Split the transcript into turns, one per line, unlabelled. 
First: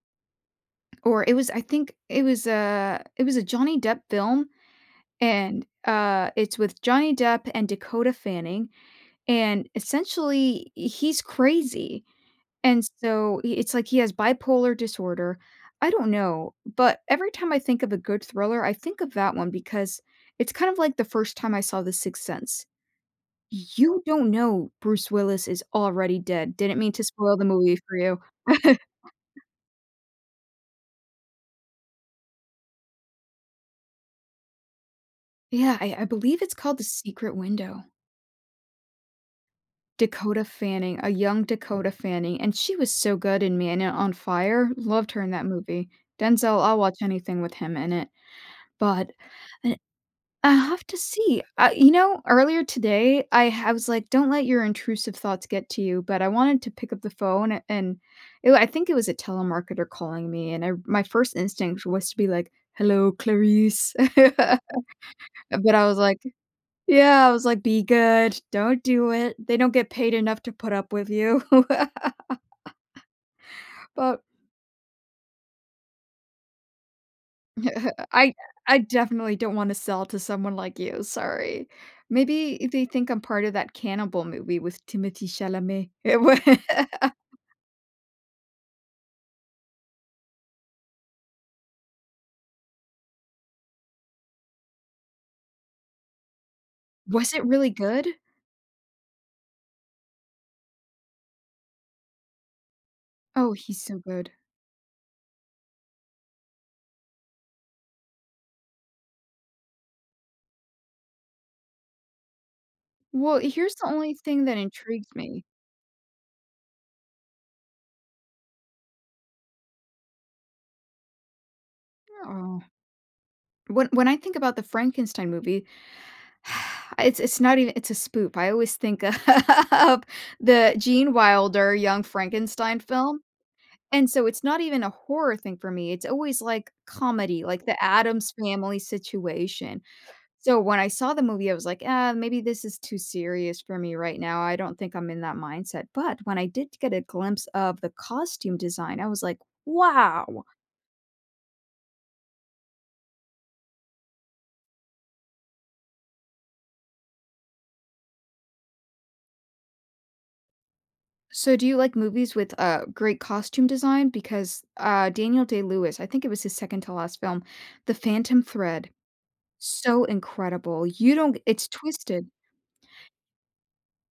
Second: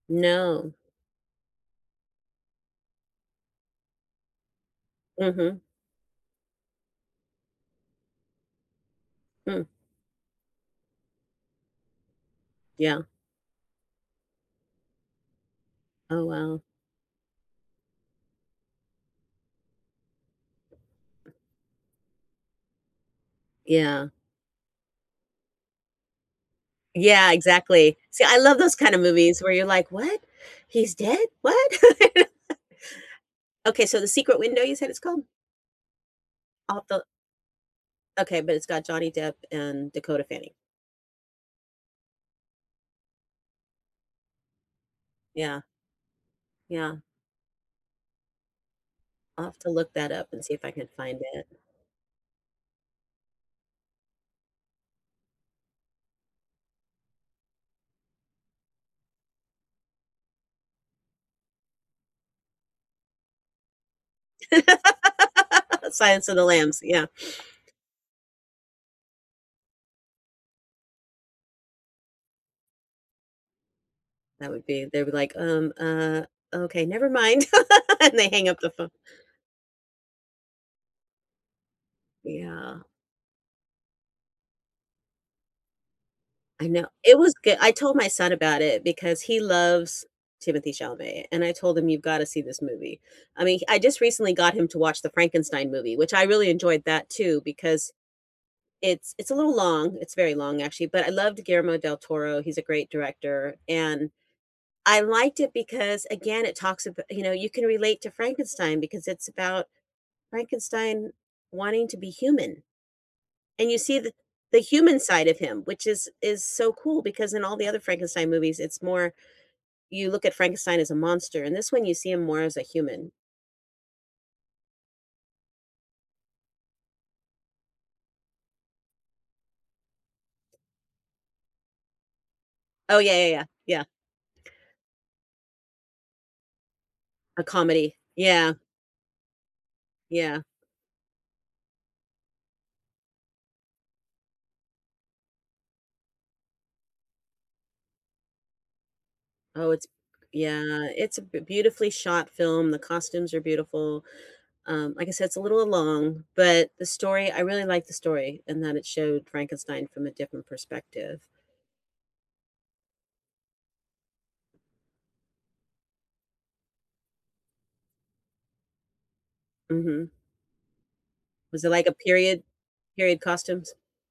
No.
Or it was, I think, it was a it was a Johnny Depp film,
Mhm.
and uh, it's with Johnny Depp and Dakota Fanning,
Mm.
and essentially, he's crazy, and
Yeah.
so i it's like he has bipolar disorder, I don't
Oh,
know,
well.
but every time I think of a good thriller, I think of that one because it's kind of like the first time I saw The Sixth Sense. You
Yeah.
don't know Bruce Willis is already dead, didn't mean to
Yeah,
spoil the movie
exactly,
for you.
see, I love those kind of movies where you're like, "What, he's dead, what?" Okay, so The Secret Window, you said it's called?
Yeah, I I believe it's called The
Off the
Secret Window.
Okay, but it's got Johnny Depp and Dakota
Dakota
Fanning.
Fanning, a young Dakota Fanning, and she was so good in Man uh, On Fire, loved her in that
Yeah.
movie, Denzel, I'll watch
Yeah.
anything with him in it, but,
I'll have to
I'd
look that up and see if
I'll
I
have
can
to
find
see,
it.
I you know, earlier today, I ha was like, "Don't let your intrusive thoughts get to you," but I wanted to to pick up the phone a and, ooh, I think it was a telemarketer calling me, and I my first instinct was to be like, "Hello, Clarice." But I was like
Silence of the lambs, yeah.
Yeah, I was like, "Be good, don't do it, they don't get paid enough to put up with you." But
That would be they'll be like, "Um, uh, okay, never mind," and they
"I
hang up the
I
phone.
definitely don't wanna sell to someone like you, sorry," maybe
Yeah.
they think I'm part of that cannibal movie with Timothée Chalamet.
I know, it was goo I told my son about it because he loves Timothée Chalamet, and I told him "You've gotta see this movie," I mean, I just recently got him to watch the Frankenstein movie, which I really enjoyed that
Was
too
it really
because
good?
it's it's a little long, it's very long, actually, but I loved Guillermo del Toro, he's a great
Oh,
director,
he's so
and
good.
I liked it because, again, it talks abo you know, you can relate to Frankenstein because it's about Frankenstein wanting to be human.
Well,
And
here's
you
the
see the
only thing that
the human
intrigues
side of
me
him, which is is so cool because in all the other Frankenstein movies, it's more you look at Frankenstein as a monster, in this one, you see him more as
Oh.
a human.
When when I think about the Frankenstein movie, it's it's not even it's a spoop I always think of the Gene Wilder Young Frankenstein
Oh, yeah,
film,
yeah, yeah. Yeah.
and so it's not even a horror thing for me, it's always like
A
comedy, like the
comedy.
Addams
Yeah.
Family situation,
Yeah.
so when I saw the movie, I was like, "Uh, maybe this is too serious for me right now, I don't think I'm in that mindset," but when I did get a glimpse of the costume design, I was like,
Oh, it's
"Wow!"
yeah, it's a b beautifully shot film, the costumes are beautiful, um, like I said, it's a little long, but the story, I really like the story and that it showed Frankenstein from a different perspective.
So do you like movies with uh, great costume design, because uh, Daniel Day Lewis, I think it was his second to last film, The Phantom Thread. So
Mhm.
incredible, you don't g
Was
it's
it like a
twisted.
period period costumes?